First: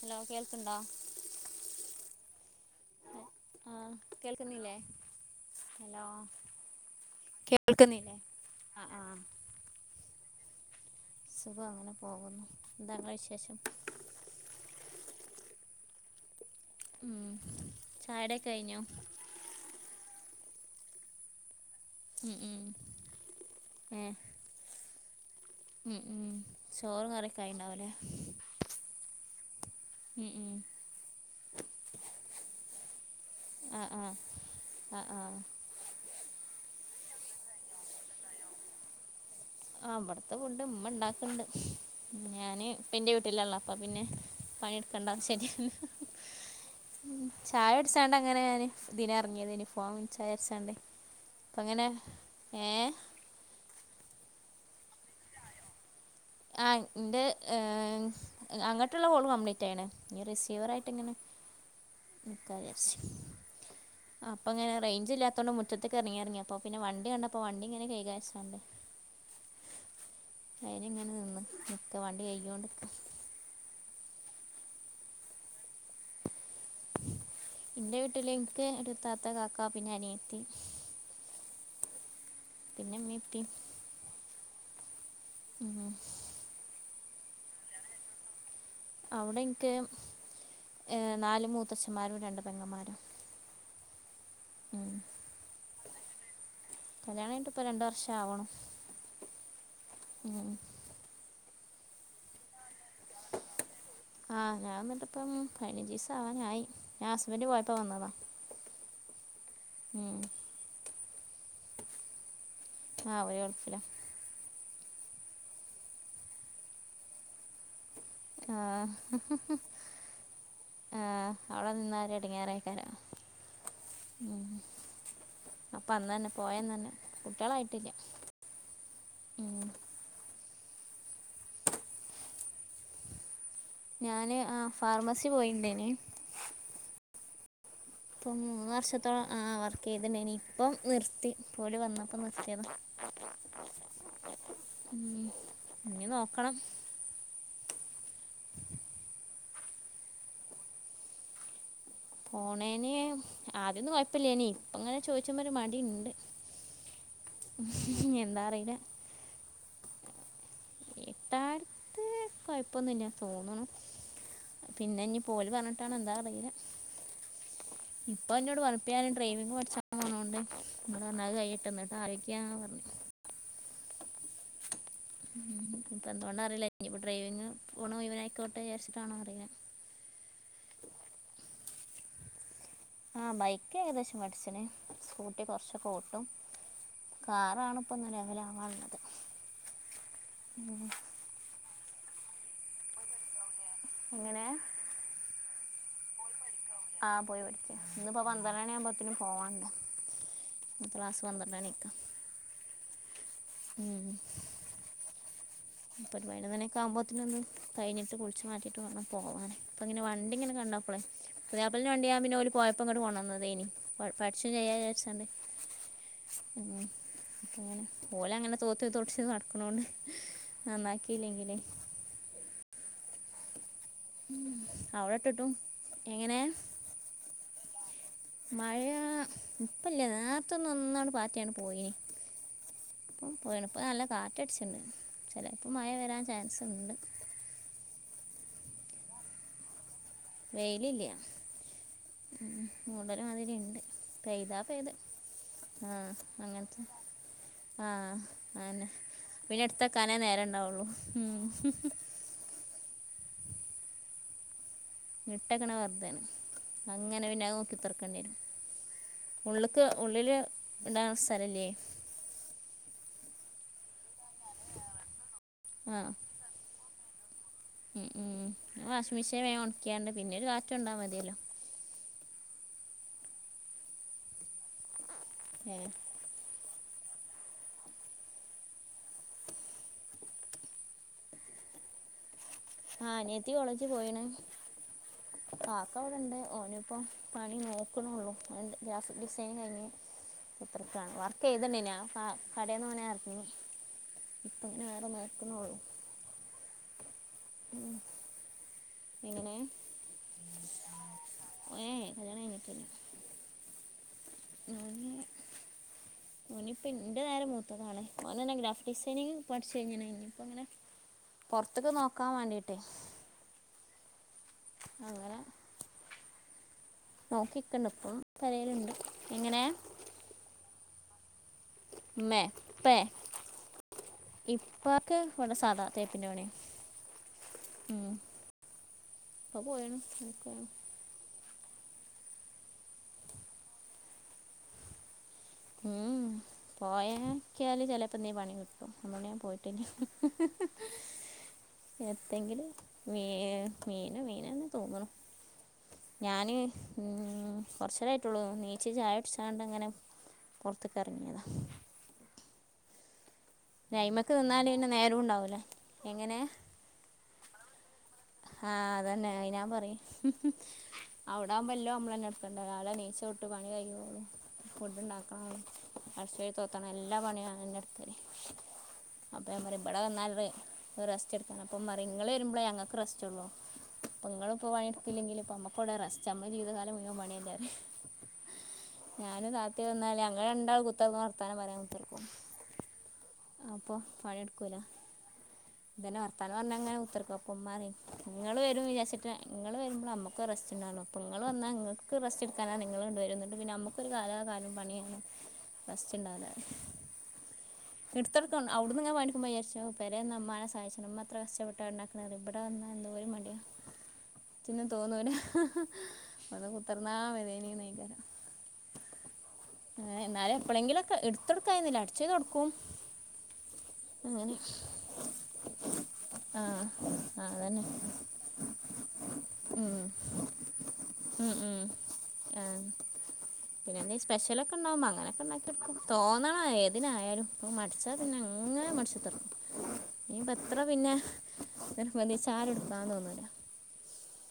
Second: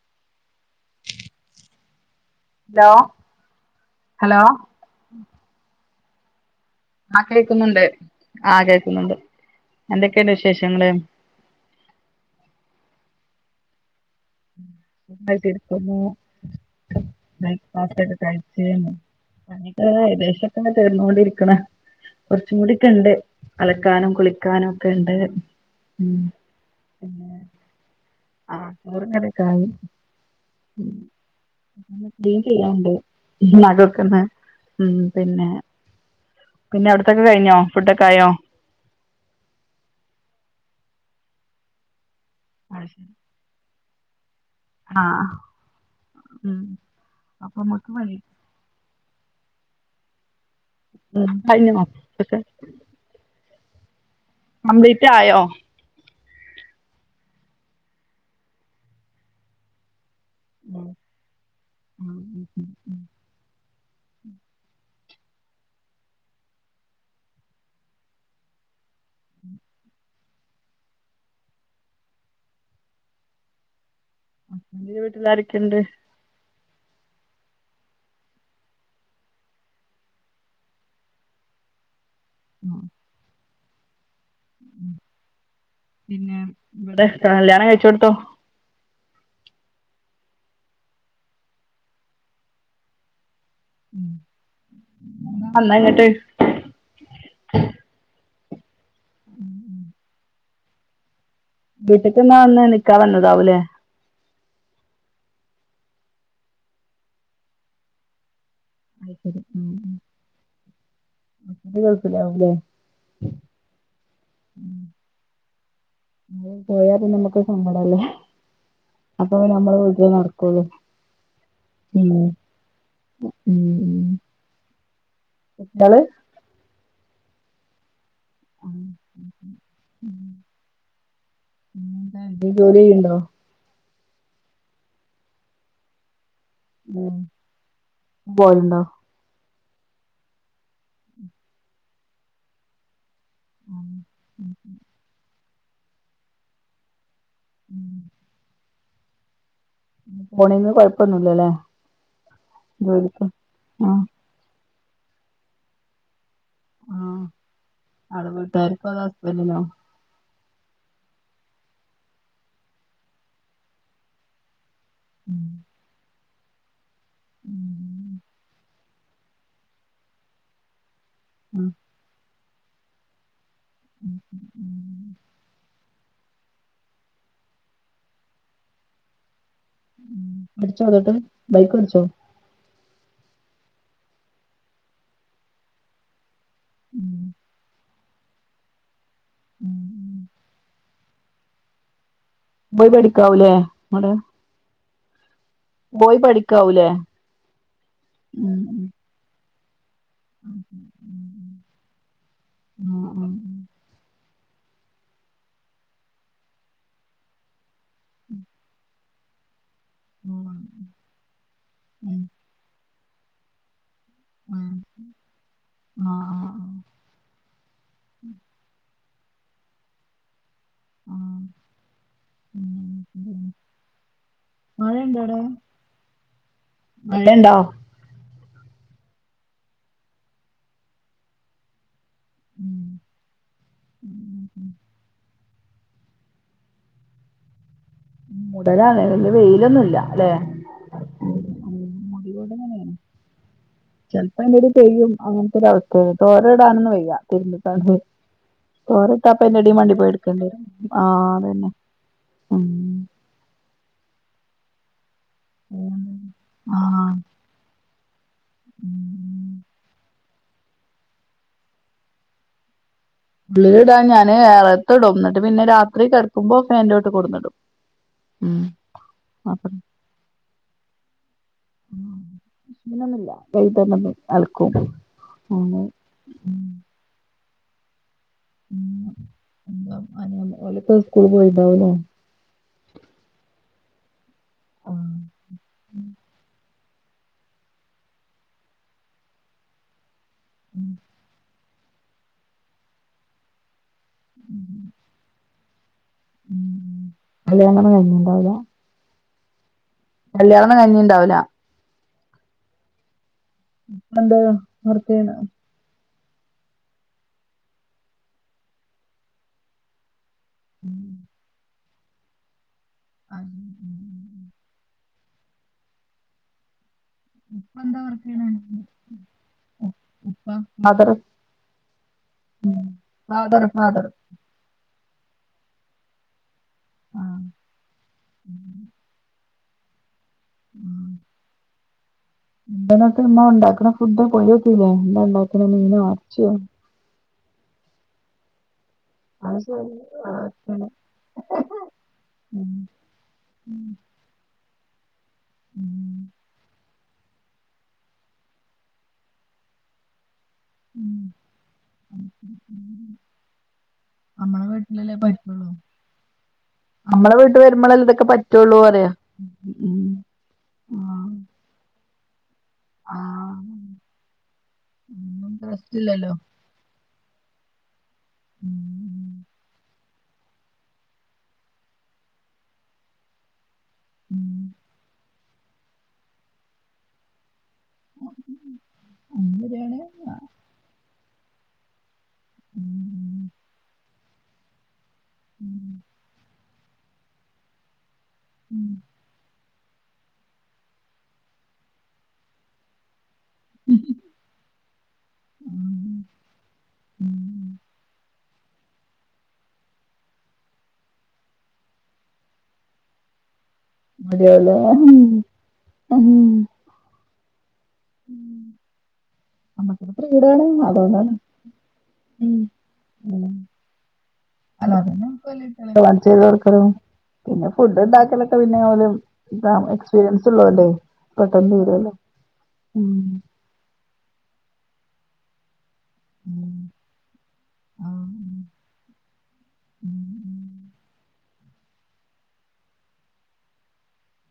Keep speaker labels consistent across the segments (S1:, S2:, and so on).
S1: Hello കേൾക്കണ്ടോ?
S2: Hello
S1: ആഹ്
S2: hello
S1: കേൾക്കുന്നില്ലേ ഹലോ
S2: ആഹ് കേക്കുന്നുണ്ട്
S1: കേൾക്കുന്നില്ലേ
S2: ആഹ്
S1: ആ
S2: കേൾക്കുന്നുണ്ട്. എന്തൊക്കെയണ്ട് വിശേഷങ്ങള്?
S1: സുഖം അങ്ങനെ പോകുന്നു എന്താങ്ങളൊ വിശേഷം.
S2: [unintelligible]
S1: ഉം
S2: [unintelligible]
S1: ചായുടിയൊക്കെ കഴിഞ്ഞോ
S2: [unintelligible] എനിട് ഏകദേശംക്കെ തർന്നുകൊണ്ടിരിക്കണ്.
S1: ഉം
S2: കുറച്ചും
S1: ഉം
S2: കൂടി ഒക്കെ ഉണ്ട്
S1: ഏ
S2: അലക്കാനും കുളിക്കാനും ഒക്കെ ഉണ്ട്
S1: ഉം ഉം ചോറും കറിയൊക്ക ആ ഉണ്ടാവല്ലേ?
S2: ആഹ് ചോറും കറിയൊക്കെ ആയി
S1: ഉം ഉം
S2: ക്ലീൻ ചെയ്യാണ്ട്
S1: ആ
S2: നടു
S1: ആ
S2: ഒക്കൊന്ന് ഉം
S1: ആ ആ
S2: പിന്നെ പിന്നെ അവിടുക്കെ കഴിഞ്ഞോ ഫുഡൊക്ക ആയോ?
S1: ആ അവിടത്തെ ഫുഡ് ഇമ്മ ഇണ്ടാക്കണ്ട്. ഞാന്
S2: ആ
S1: ഇപ്പ
S2: ശരി.
S1: എന്റെ വീട്ടിലള്ള അപ്പ പിന്നെ.
S2: ആ
S1: പണിയെടുക്കണ്ടാവും ശരിയ
S2: ഉം അപ്പൊ നമ്മക്ക്
S1: ചായുടിച്ചാണ്ട്
S2: പണി
S1: അങ്ങനെ ഞാന് ഇതിന് ഇറങ്ങിയത് ഫോൺ വിചാരിച്ചണ്ട് അപ്പം അങ്ങനെ
S2: കഴിഞ്ഞോ
S1: ഏഹ
S2: കംപ്ലീറ്റ് ആയോ? ! ! ! ! ! ! ! ! ! ! ഉം
S1: ജോറായിട്ട് ഇങ്ങനെ
S2: ഉം ഉം
S1: നിക്കാ
S2: ഉം
S1: വിചാരിച്ചി. ആ അപ്പോങ്ങനെ റേഞ്ച് ഇല്ലാത്തൊണ്ട് മുറ്റത്തേക്ക് ഇറങ്ങി ഇറങ്ങി അപ്പോ പിന്നെ വണ്ടി കണ്ടപ്പോൾ വണ്ടി ഇങ്ങനെ കൈകാന്ന് [unintelligible]
S2: [unintelligible]
S1: അയന് ഇങ്ങനെ നിന്ന് നിക്ക വണ്ടി കൈണ്ട്ക്ക.
S2: [unintelligible] വീട്ടിൽ ആരൊക്കെയുണ്ട്?
S1: എന്റെ വീട്ടില് എനിക്ക് ത്താത്ത, കാക്ക, പിനൊ അനിയത്തി.
S2: [inaudible]
S1: പിന്നെ ഇമ്മീം ഉപ്പി ഉം
S2: പിന്നെ ഇവിടെ കല്യാണം കഴിച്ചോടുത്തോ
S1: അവിടെ എനിക്ക് നാല് മൂത്തച്ഛന്മാരും രണ്ട് പെങ്ങന്മാരും
S2: ഉം
S1: ഉം
S2: അന്നാ ഇങ്ങട്ട്
S1: കല്യാണംകയിങിട്ട് ഇപ്പം രണ്ടു വർഷം ആണ്
S2: ഉം ഉം
S1: ഉം
S2: വീട്ടക്ക്ന്നാ ഒന്ന് നിക്കാൻ വന്നുതാവൂലേ?
S1: ആ ഞാൻ വന്നിട്ടിപ്പം പതിനഞ്ച്ചീസം ആവാനായി ഞാൻ ഹസ്ബൻഡ് പോയപ്പോ വന്നതാ
S2: അത് ശരി ഉം
S1: ഉം
S2: ഹസ്ബൻഡ് ഗൾഫിൽ ആവൂല്ലേ
S1: ആഹ് അവര് കുഴപ്പല്ല
S2: [unintelligible] നമ്മുക്ക് സമ്പടല്ലോ
S1: ആഹ്
S2: നടക്കുള്ളൂ
S1: ആഹ് അവിടെ
S2: ഉം
S1: നിന്നാല് എടങ്ങേറേക്കാരം ഉം അപ്പൊ
S2: കുട്ട്യാള്
S1: അന്ന് തന്നെ പോയ അന്നന്നെ കുട്ടികളായിട്ടില്ല
S2: പിന്നെ എന്തേം ജോലി ചെയ്യ്ണ്ടോ
S1: ഞാന് ആ ഫാർമസി പോയിണ്ടേന്
S2: ഉം
S1: പം
S2: പോവലുണ്ടോ
S1: മൂന്നുവർഷ ഇത്ത ആ വർക്ക് [unintelligible] ഇനി ഇപ്പം നിർത്തി ഒല് വന്നപ്പോ നിർത്തിയത. ഉം ഇഞ്ഞി നോക്കണം.
S2: ഉം പോണെന്ന് കൊഴപ്പൊന്നുല്ലല്ലേ
S1: പോണേന്
S2: ജോലിക്ക്
S1: ആദ്യൊന്നും
S2: ആഹ്
S1: കൊഴപ്പില്ലനി ഇപ്പ ഇങ്ങനെ ചോദിച്ചപ്പ ഒരു മടിണ്ട്
S2: ആഹ്
S1: എന്താ അറിയില്ല.
S2: വന്നിനോ
S1: ഇത്താര്ത്ത് കൊഴപ്പൊന്നുല്ല തോന്ന്ണു പിന്നെ ഇഞ്ഞി പോല് പറഞ്ഞിട്ടാണ് എന്താ അറിയില
S2: ഉം
S1: ഇപ്പൊ എന്നോട് അപ്പ ഞൻ ഡ്രൈവിംഗ് പഠിച്ചപോണോണ്ട്
S2: ആ
S1: കൈയിട്ട് എന്നിട്ട് ആലോയികം പറഞ്ഞു
S2: ഉ ഉം
S1: ഉം ഇപ്പൊ എന്തുകൊണ്ട അറിയില്ല ഇനിപ്പ ഡ്രൈവിംഗ് പോണോ മുഴിവനാ ആഴിക്കോട്ടെ വിചാരിച്ചിട്ടാണോ അറിയില്ല.
S2: പഠിച്ചോ അതോട്ട് ബൈക്ക് പടിച്ചോ?
S1: ആഹ ബൈക്ക് ഏകദേശം പഠിച്ചന് സ്കൂട്ടി കുറച്ചക്കെ ട്ടും
S2: ഉം
S1: കാറാണ്. ഇപ്പന്ന് ലെവല് ആവാനുള്ളത്
S2: ഉം ഉം
S1: ഉ
S2: പോയി പഠിക്കാവൂല്ലേ
S1: എങ്ങനെ?
S2: പോയി പഠിക്കാവും
S1: ആഹ് പോയി പഠിക് ഇപ്പോ പന്ത്രണി ആവുമ്പോ പിന്നെ പോവാണ്ട ഇന്നത്തെ ക്ലാസ്സ് പന്ത്രണിക്ക
S2: ആഹ് ആഹ്
S1: ഉം പത്ത് പതിനൊന്ന് മണിയൊക്കെ ആകുമ്പോത്തിനൊന്ന് കഴിഞ്ഞിട്ട് കുളിച്ച് മാറ്റിയിട്ട് വേണം പോവാന് അപ്പം ഇങ്ങനെ വണ്ടിങ്ങനെ കാടപ്പോളെ പുതിയാപ്പളന്റ വണ്ടി ഞ്ഞൻ പിന്നെ ഒരു പോഴപ്പംങ്ങോട്ട് കൊടനിന്. പഠിച്ചു ചെയ്യാ [unintelligible] ച്ചാണ്ട്. ഉ അങ്ങനെ [unintelligible] അങ്ങനെ തോത്ത് തോട്ട ചി നടക്കണോണ്ട്. ആ നന്നാക്കിലെങ്കില്
S2: [unintelligible]
S1: ഉം
S2: മഴയുണ്ടോടെ
S1: അവടെ
S2: മഴയുണ്ടോ അവിടെ?
S1: ഇട്ട്ട്ടും. എങ്ങനെ?
S2: മഴയുണ്ടോ?
S1: മഴ ഇപ്പല്ല നേരത്തൊന്ന ഒന്നാണ് പാറ്റിയാണ് പോയിന്
S2: ഉം
S1: പ്പം പോയിണ് പ്പ നല്ല
S2: ഉം
S1: കാറ്റട്ച്ച്ണ്ട് ചെലപ്പോ മഴ വരാൻ ചാൻസ്ണ്ട്.
S2: മൂടലാണ് ന്ന് വെയിലൊന്നുംല്ല.
S1: വെയിലില്ല ഉം.
S2: [unintelligible]
S1: മൂടൽ മാതിരി ഉണ്ട്
S2: ചെൽപ്പോ
S1: പെയ്താ
S2: എന്തേലും
S1: പെയ്ത്
S2: പെയ്യും അങ്ങനത്തെ ഒരു അവസ്ഥ
S1: ആഹ്
S2: തോര
S1: അങ്ങനത്തെ
S2: ഇടാനൊന്ന് വെയ്യ
S1: ആഹ് അതന്നെ പിന്നെ
S2: [unintelligible] [unintelligible] മണ്ടി പോയി
S1: എടുത്തക്കാനേ
S2: എടുക്കേണ്ടി
S1: നേരം
S2: വരും
S1: ഉണ്ടാവുള്ളൂ
S2: ആഹ്
S1: ഉം
S2: അതന്നെ ഉം
S1: ട്ടക്കണ വെറുതാണ്
S2: ആഹ്
S1: അങ്ങനെ പിന്നെ നോക്കി കുത്ക്കേണ്ടി വരും
S2: ഉം
S1: ഉള്ള്ക്ക് ഉള്ളില് ഉണ്ടാകുന്ന സ്ഥലല്ലേ?
S2: ബ്ളീടാൻ ഞാൻ വേറത്തോടന്നിട്ട് പിന്നെ രാത്രി
S1: ആഹ്
S2: കിടക്കുമ്പോ ഫാന്റെ ചോട്ട് കൊടുന്നിടും.
S1: ഉം വാഷിംഗ് മെഷീൻ വേ ഒണിക്ക്യാണ്ട് പിന്നെ ഒരു കാറ്റ് കൊണ്ടാ മതിയല്ലോ.
S2: മിഷിന് ഒനുമില്ല കൈ തന്ന ആൽക്കും അ
S1: ഏഹ്
S2: [unintelligible] സ്കൂൾ പോയിട്ടുണ്ടാവുംല്ലോ
S1: ആ അനിയത്തി കോളേജ് പോയിണ്.
S2: ആഹ്
S1: കക്ക അവിടെ ഇണ്ട് ഓന് ഇപ്പം. പണി നോക്കണള്ളൂ അതി ഗ്രാഫി ഡിസൈൻ കഴിഞ്ഞ് കുതിരികണ് വർക്ക് ക്കെയ്തണ്ടയ്നോ ഫാ കടേന്ന് ഓനർങ്ങി ഇപ്പംങ്ങനെ വേറെ നോക്കുണള്ളൂ
S2: [unintelligible] കഴിഞ്ഞിണ്ടാവുലേ.
S1: എങ്ങനെ
S2: കല്യാണംന്ന് കഴ്ഞ്ഞിണ്ടാവുല്ല
S1: ഏയ് കല്യാണം കഴിഞ്ഞിട്ടില്ല
S2: [inaudible]
S1: ഇനിപ്പ ഇന്റെ നേരെ മൂത്തതാണ് അവൻ തന്നെ ഗ്രാഫിക് ഡിസൈനിങ് പഠിച്ചു കഴിഞ്ഞു [unintelligible] ഇങ്ങനെ പുറത്തേക്ക് നോക്കാൻ വേണ്ടിട്ടേ
S2: [inaudible]
S1: [inaudible]
S2: ഇപ്പ
S1: നോക്കിക്കണ്ട്
S2: എന്താ
S1: ഇപ്പോ
S2: വർക്ക്
S1: തലയിലുണ്ട് എങ്ങനെ.
S2: അപ്പ മദ്റസ്.
S1: മേ പേ
S2: ഫാദർ ഫാദർ
S1: ഇപ്പൊക്കെ ഇവിടെ സാധാ തേപ്പിന്റെപണി ഉം അത്പോയെണ്
S2: എന്തൊക്കെ ഇമ്മ ഉണ്ടാക്കുന്ന ഫുഡ കൊലിക്കല്ലേ എന്താ ഉണ്ടാക്കുന്ന മീനോ വറച്ചോ
S1: പോയോക്കിയാല് ചേലപ്പോനീ പണി കിട്ടും അതോണ്ട് ഞാൻ
S2: അത്
S1: പോയിട്ടില്ല
S2: ആഹ്
S1: എത്തെങ്കിലും
S2: ഉം
S1: മീ മീന മീനന്നെ തൂങ്ങണം
S2: ഉം
S1: ഞാന് കൊറച്ചരായിട്ടുള്ളൂ നീച്ച് ചായടിച്ച്ങ്ങണ്ട്.
S2: ഉം.
S1: പുറത്തറങ്ങിയതാണ്
S2: [inaudible]
S1: അയ്മക്ക്
S2: നമ്മളെ
S1: നിന്നാല പിന്നെ
S2: വീട്ടിലല്ലേ
S1: നേരവും ഉണ്ടാവൂലേ എങ്ങനെയ
S2: നമ്മള വീട്ട വരുമ്പോൾല്ല ഇതൊക്കെ പറ്റി
S1: ആഹ അതന്നെ യിഞാൻ പറ അവിടാ പല്ലോ നമ്മളെ രാവിലെ നീച്ചട്ട്
S2: ആഹ്
S1: പണി കഴിഞ്ഞ- ഫുഡ്ണ്ടാക്കണം,
S2: ഒന്നും റെസ്റ്റ് ഇല്ലല്ലോ
S1: അടിച്ചുവാരി തുടക്കണം. ത്തണം. എല്ലാ പണിം ഞാനന്നെ ഇട്ക്കല്. അപ്പൊ ഞാൻ പറിയെ. ഇബടെ വന്നാലെര്- റസ്റ്റ് എടുക്കാണ് അപ്പം മറിങ്ങള് വരുമ്പോ ഞങ്ങൾക്ക് റസ്റ്റ് ഉള്ളൂ, അപ്പൾ നിങ്ങളൾ പറയും, ഇപ്പോൾ എടുക്കില്ലെങ്കിൽ ഇപ്പോൾ നമ്മക്ക് കുവിടെ റെസ്റ്റ് നമ്മൾ ജീവിതകാലം മുഴൻ പണിയണ്ടായിരുന്നു ഞാൻ താത്തി
S2: ശരിയാണ്
S1: വന്നല് ഞങ്ങൾ രണ്ടാൾ കുത്തർ വർത്താനം പറയാൻ കുത്തർക്കും
S2: ഉം
S1: അപ്പോ പണിയെടുക്കൂല.
S2: [inaudible]
S1: ഇങ്ങനെ വർത്താനം പറഞ്ഞ അങ്ങനെ കുത്തർക്കും അപ്പൊ ഇമ്മ പറയും നിങ്ങള് വരും വിചാരിച്ചിട്ട നിങ്ങളൾ വരുമ്പോൾ നമുക്ക് റസ്റ്റ് ഉണ്ടാവോ അപ്പോൾങ്ങൾ വന്നാ നിങ്ങൾക്ക് റെസ്റ്റ് എടുക്കാനാണ് നിങ്ങൾ കൊണ്ട വരുന്നത് ണ്ട് പിന്നെ നമുക്കൊരു കലാ കാലം പണിയാണ് റസ്റ്റ് ഉണ്ടാവൂല ഇട്തൊട്കൺ അവ്ട്ന്ന്ങ്ങനെ പണിട്ക്കുമ്പൊ വിചാരിച്ചും പെരേന്ന മ്മാനെ സഹായിച്ചണം ഇമ്മത്ര കസ്ട്ടപ്പെട്ടാ ണ്ടാ ന്നറിയൊ? ഇബടെ വന്നാ എന്തോരു മടി
S2: [unintelligible] ആഹാ.. !
S1: എത്രണ്ണാ വരേനിന്നയ്
S2: നമ്മക്കൊരു
S1: എന്നാലും
S2: ഫ്രീഡാണ്
S1: എപ്പളങ്കിലൊക്കെ
S2: അതുകൊണ്ടാണ്
S1: ഇട്ത്തൊട്ക്കായൊന്നുല്ല അട്ച്ചേരി തൊടുക്കും
S2: ഉം അതോണ്ടന്നെ വലിയ കുട്ടിയല്ലേ ചെയ്തു
S1: ആ
S2: കൊടുക്കണം.
S1: ആ
S2: പിന്നെ
S1: അതന്നെ
S2: ഫുഡ്ണ്ടാക്കലൊക്കെ പിന്നെ ഓല്
S1: ഉം.
S2: എക്സ്പീരിയൻസ് ഉള്ളോലേയ് പട്ടന്ന് ഇരല്ല.
S1: ആഹ് പിന്നെ എന്തെ സ്പെഷ്യലൊക്കെ ഉണ്ടാവുമ്പോ അങ്ങനെയൊക്കെ ഉണ്ടാക്കിയൊടുക്കും തോന്നണം
S2: ഉം
S1: ഏതിനായാലും. അപ്പോ മടിച്ചാൽ
S2: ആഹ്
S1: പിന്നെ അങ്ങനെ മടിച്ചു തിരിക്കും.
S2: ഉം ഉം
S1: ഇനിത്ര പിന്നെ, ഇത് പൊന്നിച്ചാലുട്ക്കാൻ തോന്നൂല.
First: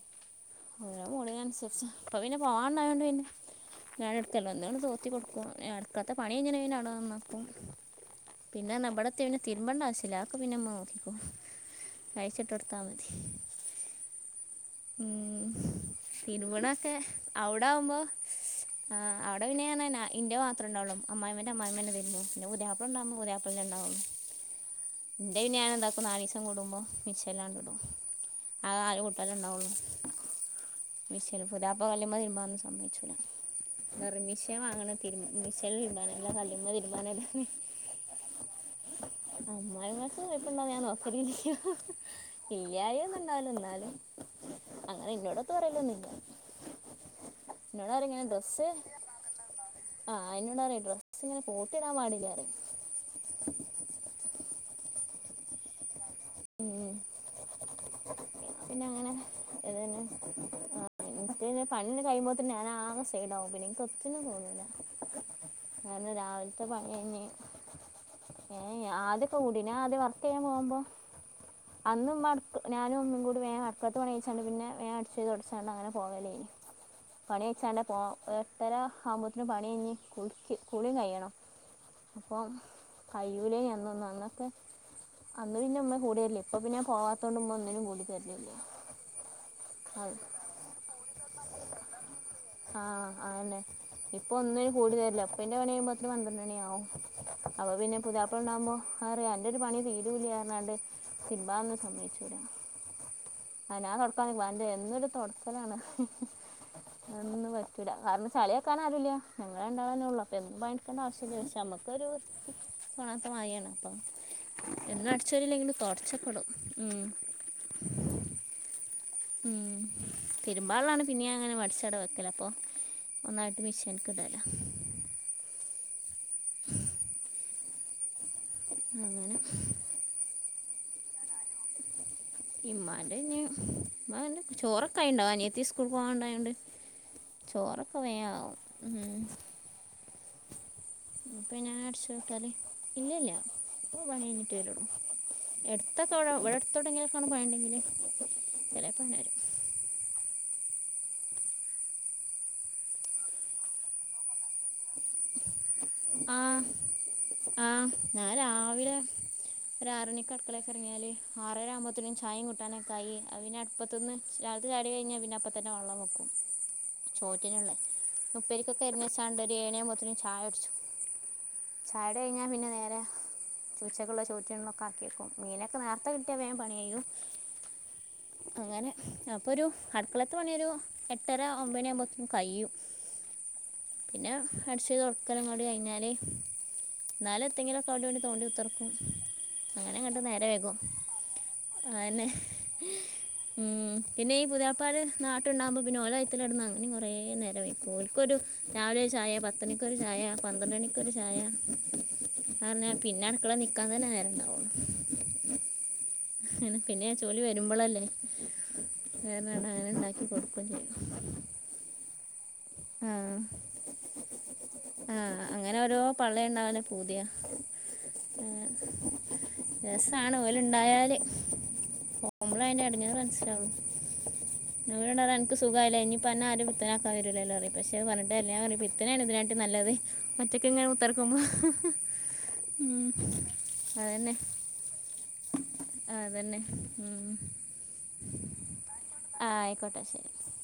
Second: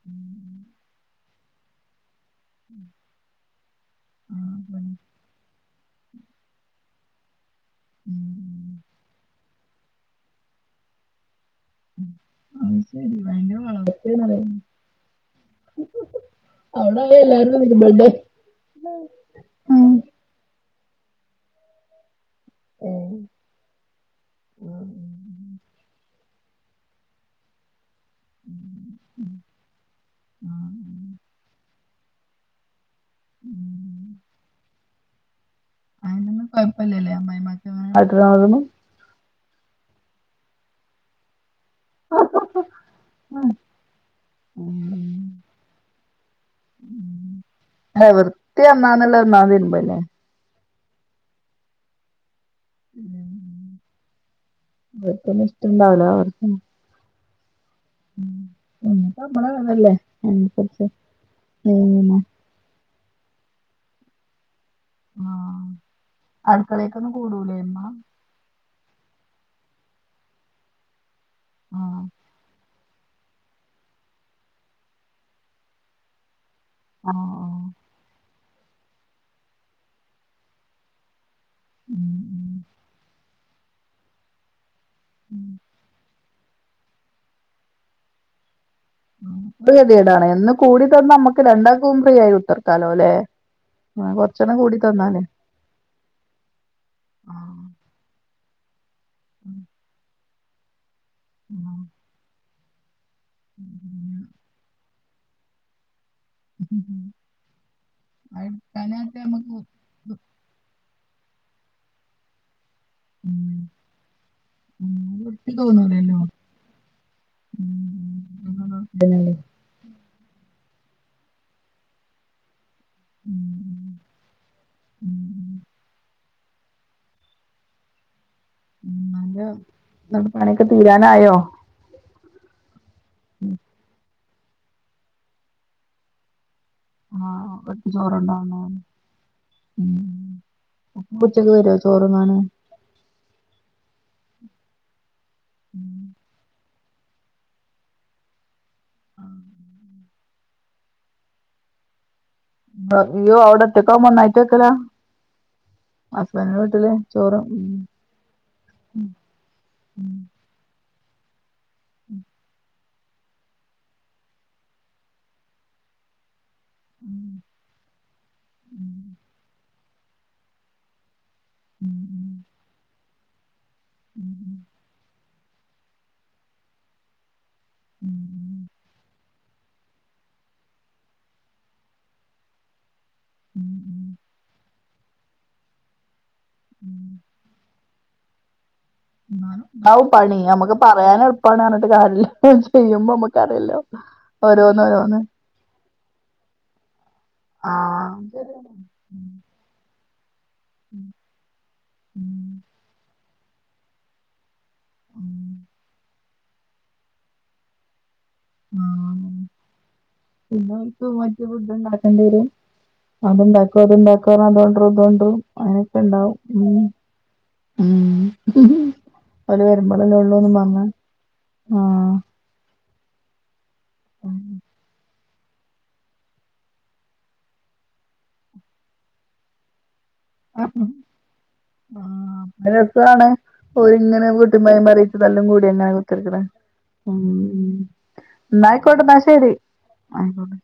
S2: [inaudible]
S1: ഓരോ മൂടിന് അനുസരിച്ച ഇപ്പൊ പിന്നെ പോകാണ്ടായോണ്ട് പിന്നെ ഞാൻ എടുക്കല്ലോ എന്തുക- തോത്തി കൊടുക്കും, ഞാൻ എടുക്കാത്ത പണി- എങ്ങനൊണന്നപ്പോഴും പിന്നെ അർന ഇവിടത്തിയ പിന്നെ തിരുമ്പണ്ട ആവശ്യല്ല ആക്കെ പിന്നെ ഇമ്മ നോക്കിക്കോളും
S2: അത്
S1: കഴിച്ചിട്ടൊടുത്താ മതി
S2: ശരി ഭയങ്കര വളർച്ചയാണല്ലേ
S1: ഉം ഉം തിരുമ്പ്ണൊക്കെ
S2: അവിടായ എല്ലാരും
S1: അവ്ടാവുമ്പൊ
S2: നിർബന്ധ
S1: ആഹ് അവിടെ പിന്നെയാണ ന ഇന്റെമാത്രണ്ടാവുള്ളു അമ്മായിമ്മാന്റെ അമ്മായിമ്മ തന്നെതിരിമ്പും. പിന്നെ പുതിയാപ്പിള ഉണ്ടാവുമ്പം പുതിയാപ്പളന്റെണ്ടാവും ഇന്റെ പിന്നെ ഞാൻ എന്താക്കും നാലീസം കൂടുമ്പോ. മിച്ചഎല്ലാംണ്ടിടും, അത ആഹാ കൂട്ടാല ഉണ്ടാവുള്ളൂ.
S2: ആഹ്
S1: മിഷല് പുതാപ്പ കല്ലുമ്മേ തിരിമ്പാനൊന്നും സമ്മയ്ച്ചൂല. പെർമിഷന് വാങ്ങ്ണ് തിര് മെഷീൻ തിര്മ്പാന് അല്ലാതെ
S2: അതിനൊന്നും
S1: കല്ല്മ്മെ
S2: കൊഴപ്പല്ലല്ലേ
S1: തിര്മ്പാനല്ല
S2: അമ്മായിമ്മക്ക് അങ്ങനെ കാട്ടണതൊന്നും
S1: അമ്മായിമ്മാക്ക് കൊഴ്പ്പണ്ടോന്ന് ഞാൻ നോക്കലില്ല ചേയ്യായ കണ്ടാലോ എന്നാലും, അങ്ങനെ ഇന്നോടൊത്ത് പറയലൊന്നില്ല.
S2: അല്ല
S1: നോടറിങ്ങനാ
S2: വൃത്തി
S1: ബസ്
S2: നന്നാന്നുള്ള ഒന്നാമത് തിരുമ്പല്ലേ
S1: ആഹാ.. ! ആഹ് ഇന്നോട് അറി ഡ്രസ്സ് ഇങ്ങനെ കൂട്ടിടാൻ പാടില്ലാറിം
S2: [unintelligible]
S1: ഉം ഞാൻ
S2: ഉം
S1: പിന്നെ അങ്ങനെ
S2: നമ്മക്ക് നമ്മളെ അതല്ലേ
S1: ഏതന്ന
S2: അതിനനുസരിച്ച്
S1: ആഹ് തന്നെ പണി
S2: പിന്നെ
S1: കഴിമ്പോത്തി പിന്നെ ഞാനാകെ സൈഡ് ആവും പിന്നെൻക്ക് എത്തിനും തോന്നൂല്ല
S2: ആഹ്
S1: കാരണം രാവിലത്തെ പണി
S2: അടുക്കളേക്കൊന്നും
S1: കഴിഞ്ഞ്
S2: കൂടൂലേ ഇമ്മ
S1: ഏയ് ആദ്യ കൂടനാ ആദ്യ വർക്ക് ചെയ്യാൻ പോകുമ്പോ,
S2: ആഹ്
S1: അന്നും ഇമ്മ ഞാനും ഉമ്മും കൂടെ വേം അട്ക്കള്ത്തെ പണയിച്ചാണ്ട് പിന്നെ വേഗം അടിച്ചോരി തൊട്ച്ചാണ്ട് അങ്ങനെ പോകലേനി
S2: ആഹ്
S1: പണി
S2: ആഹ്
S1: അഴ്ച്ചാണ്ട പോ എട്ടര ആവുമ്പോത്തിന് പണി കഴിഞ്ഞ് കുളിക്ക് കുളിം കഴിയണം
S2: ഉം
S1: അപ്പോ
S2: ഉം
S1: കഴൂലന്നൊന്നും, അന്നൊക്കെ
S2: ഉം.
S1: അന്ന ഇന്ന ഉമ്മ ഇല്ലേ കൂടെ. പ്പൊ പിന്നെ പോവാത്തോണ്ട് ഉമ്മ ഒന്നിനും കൂടി തര്ലില്ല.
S2: [unintelligible] എന്ന് കൂടി തന്ന നമ്മുക്ക് രണ്ടാക്കവും ഫ്രീ ആയി ഉത്തർക്കാലോ
S1: ആഹ്
S2: അല്ലേ? ആ കൊറച്ചെണ്ണം കൂടി തന്നാലേ
S1: അപ്പന്റെ പണി കയ്യുമ്പോത്തിന് പന്ത്രണിയാവും
S2: ആഹ്
S1: അപ്പ പിന്നെ പുതിയ ഇപ്പണ്ടാവുമ്പോ അറിയാ അൻ്റെ ഒരു പണി തീരൂല്ലാറഞ്ഞാണ്ട് തിര്മ്പാനൊന്നും
S2: ആഹ്
S1: സമ്മയിച്ചു ഞാൻ തൊടക്കാണെങ്കിൽ അന്റെരു എന്നൊരു തൊടക്കലാണ് അതൊന്നും പറ്റൂല കാരണം ചളിയാക്കാന് ആരുല്ല
S2: അതെടുക്കാനായിട്ട് നമ്മക്ക്
S1: ഞങ്ങളൺ [unintelligible] വാങ്ങിക്കേണ്ടആവശ്യല്ല പക്ഷെ നമുക്കൊരു തോണാത്ത
S2: ഉം
S1: മഴേണ് അപ്പൊ
S2: ഉം,
S1: എന്നും
S2: വൃത്തി
S1: അടിച്ചോരില്ലെങ്കിലും തൊട്
S2: തോന്നൂലല്ലോ
S1: ച്ചക്കടും ഉം
S2: അതന്നെല്ലേ
S1: ഉം തിരുമ്പാള്ളാണ് പിന്നിം അങ്ങനെ മടിച്ചട വെക്കല് അപ്പൊ ഒന്നായിട്ട് മിഷൻക്ക് ഇടല
S2: ഉം ഉം
S1: അങ്ങനെ
S2: നമ്മുടെ പണിയൊക്കെ തീരാറായോ?
S1: ഇമ്മാന്റെ ഉ ചോറൊക്കെ ആയണ്ടാവ അനിയത്തി സ്കൂൾ പോവാണ്ടായോണ്ട്
S2: ആഹ് ഓൽക്ക്
S1: ചോറൊക്കെ വേം ആവും
S2: ചോറുണ്ടോന്നോ
S1: ഉം
S2: ഉം ഇപ്പൊ ഉച്ചയ്ക്ക് വരോ ചോറ്ന്നാന്
S1: ഇല്ലല്ല പണിഴിഞ്ഞിട്ടേ വരള്ളൂ, എടുത്തൊക്കെ ഇവിടെവിടെ. തുടങ്ങിയൊലക്കണ് പണിണ്ടങ്കില് ചെലേപ്പം വരും
S2: ബ ഇഞ്ഞി ആവ്ടെ ഒറ്റക്കാവുമ്പൊ ഒന്നായ്റ്റ് വെക്കലാ
S1: ആ
S2: ഹസ്ബൻഡിന്റെ വീട്ടിൽ ചോറും ഉം
S1: ആഹ് ഞാൻ രാവിലെ ഒരാറണിക്ക് അടുക്കളയൊക്ക ഇറങ്ങിയാൽ ആറര ആകുമ്പഴത്തേും ചായയും കൂട്ടാനൊക്ക തായി അത് പിന്നെ അട്പ്പത്ത്ന്ന് രാവിൽത്തെ ചായടി കഴിഞ്ഞാ പിന്നെ അപ്പതന്നെ വെള്ളം വെക്കും ചോറ്റിനുള്ള മുപ്പരിക്കൊക്കെ എറുന്നച്ചാണ്ട് ഒരു ഏണയാവുമ്പത്തിനും ചായ അടിച്ചും. ചായെടെ കഴിഞ്ഞാൽ പിന്നെ നേരെ ഉച്ചക്കുള്ള ചോറ്റഒക്കെ ആക്കി എടുക്കും. ക്കും മീനൊക്കെ നേർത്ത കിട്ടിയ വേം പണിയയും അങ്ങനെ അ അപ്പൊരു അടുക്കളത്തെ പണി ഒരു എട്ടര ഒമ്പണി ആവുമ്പോത്തിന് കഴും പിന്നെ അടിച്ചത് തുറക്കലങ്ങോടി കഴിഞ്ഞാല് എന്നാലും എന്തെങ്കിലും. അവ്ടിം ഇവ്ടിം തോണ്ടി കുത്തർ
S2: ഇതാവും
S1: അങ്ങനെങ്ങട്ട്
S2: പണി
S1: നേരെ വൈകും
S2: നമുക്ക് പറയാൻ എളുപ്പാണ് പറഞ്ഞിട്ട്
S1: അയെന്നെ.
S2: കാര്യമില്ല ചെയ്യുമ്പോ നമ്മക്കറിയല്ലോ
S1: ഇനിയിപ്പോ പുതിയാപ്ലാര്
S2: ഓരോന്നോരോന്ന്
S1: നാ ട്ടിണ്ടാഉമ്പോ പിന്നെ ഓലെയ്ത്തലടന്ന് അങ്ങനെ കുറേ നേരം ഇപ്പോ
S2: ആഹ്
S1: ഒല്ക്കൊരു രാവിലെ ചായ പത്തണിക്കൊരു ചായ പന്ത്രണികൊരു ചായ [unintelligible] പിന്നെ അട്ക്കളെ നിക്കാതന്നെ നേരണ്ടാവൊള്ളു
S2: [inaudible]
S1: പിന്നെ അ ജോലി വരുമ്പളല്ലേ ഞാനാണെ അങ്ങനെണ്ടാക്കി കൊടുക്കും ചെയ്യും
S2: ഞ്ഞ്‌ ഫുഡ്ണ്ടാക്കേണ്ടി വെരും
S1: ആഹ്
S2: അത്ണ്ടാക്കോ അത്ണ്ടാക്കോ [unintelligible]
S1: ആഹ്
S2: അങ്ങനൊക്കെ ണ്ടാവും വരുമ്പളല്ലേ
S1: രേസാണ്
S2: ഉള്ളൂന്നും
S1: ഓല്
S2: പറഞ്ഞ്
S1: ഇണ്ടായാല് പോവുമ്പളെ അയിന്റെ എടങ്ങേറ് മസിലാവൊള്ളു ഇന്നോടറിയാ അൻ അൻക്ക് സുഖായിലെ ഇഞ്പ്പൊ അന്നെ ആരും പിത്തനാക്കാം വെരൂലല്ലോ പറിം പക്ഷെ അഹ്പറഞ്ഞിട്ടാരില്ല്യ ഞ്ഞാം പറ്ണ് പിത്തനേണ് ഇതിനാട്ടീം നല്ലത്
S2: ആ
S1: ഒറ്റയ്ക്ക് ഇങ്ങനെ മുത്തിറക്കുമ്പോൾ
S2: ഒരെസാണ് ഓരിങ്ങനെ
S1: അതന്നെ
S2: [unintelligible] ത് തല്ലും കൂടിങ്ങനെ വിത്തർക്ക്ടെ ഉം ഉം ന്നായിക്കോട്ടെ ന്നാ
S1: ആ,
S2: ശെരി.
S1: ആയിക്കോട്ടെ ശരി
S2: ആയിക്കോട്ടെ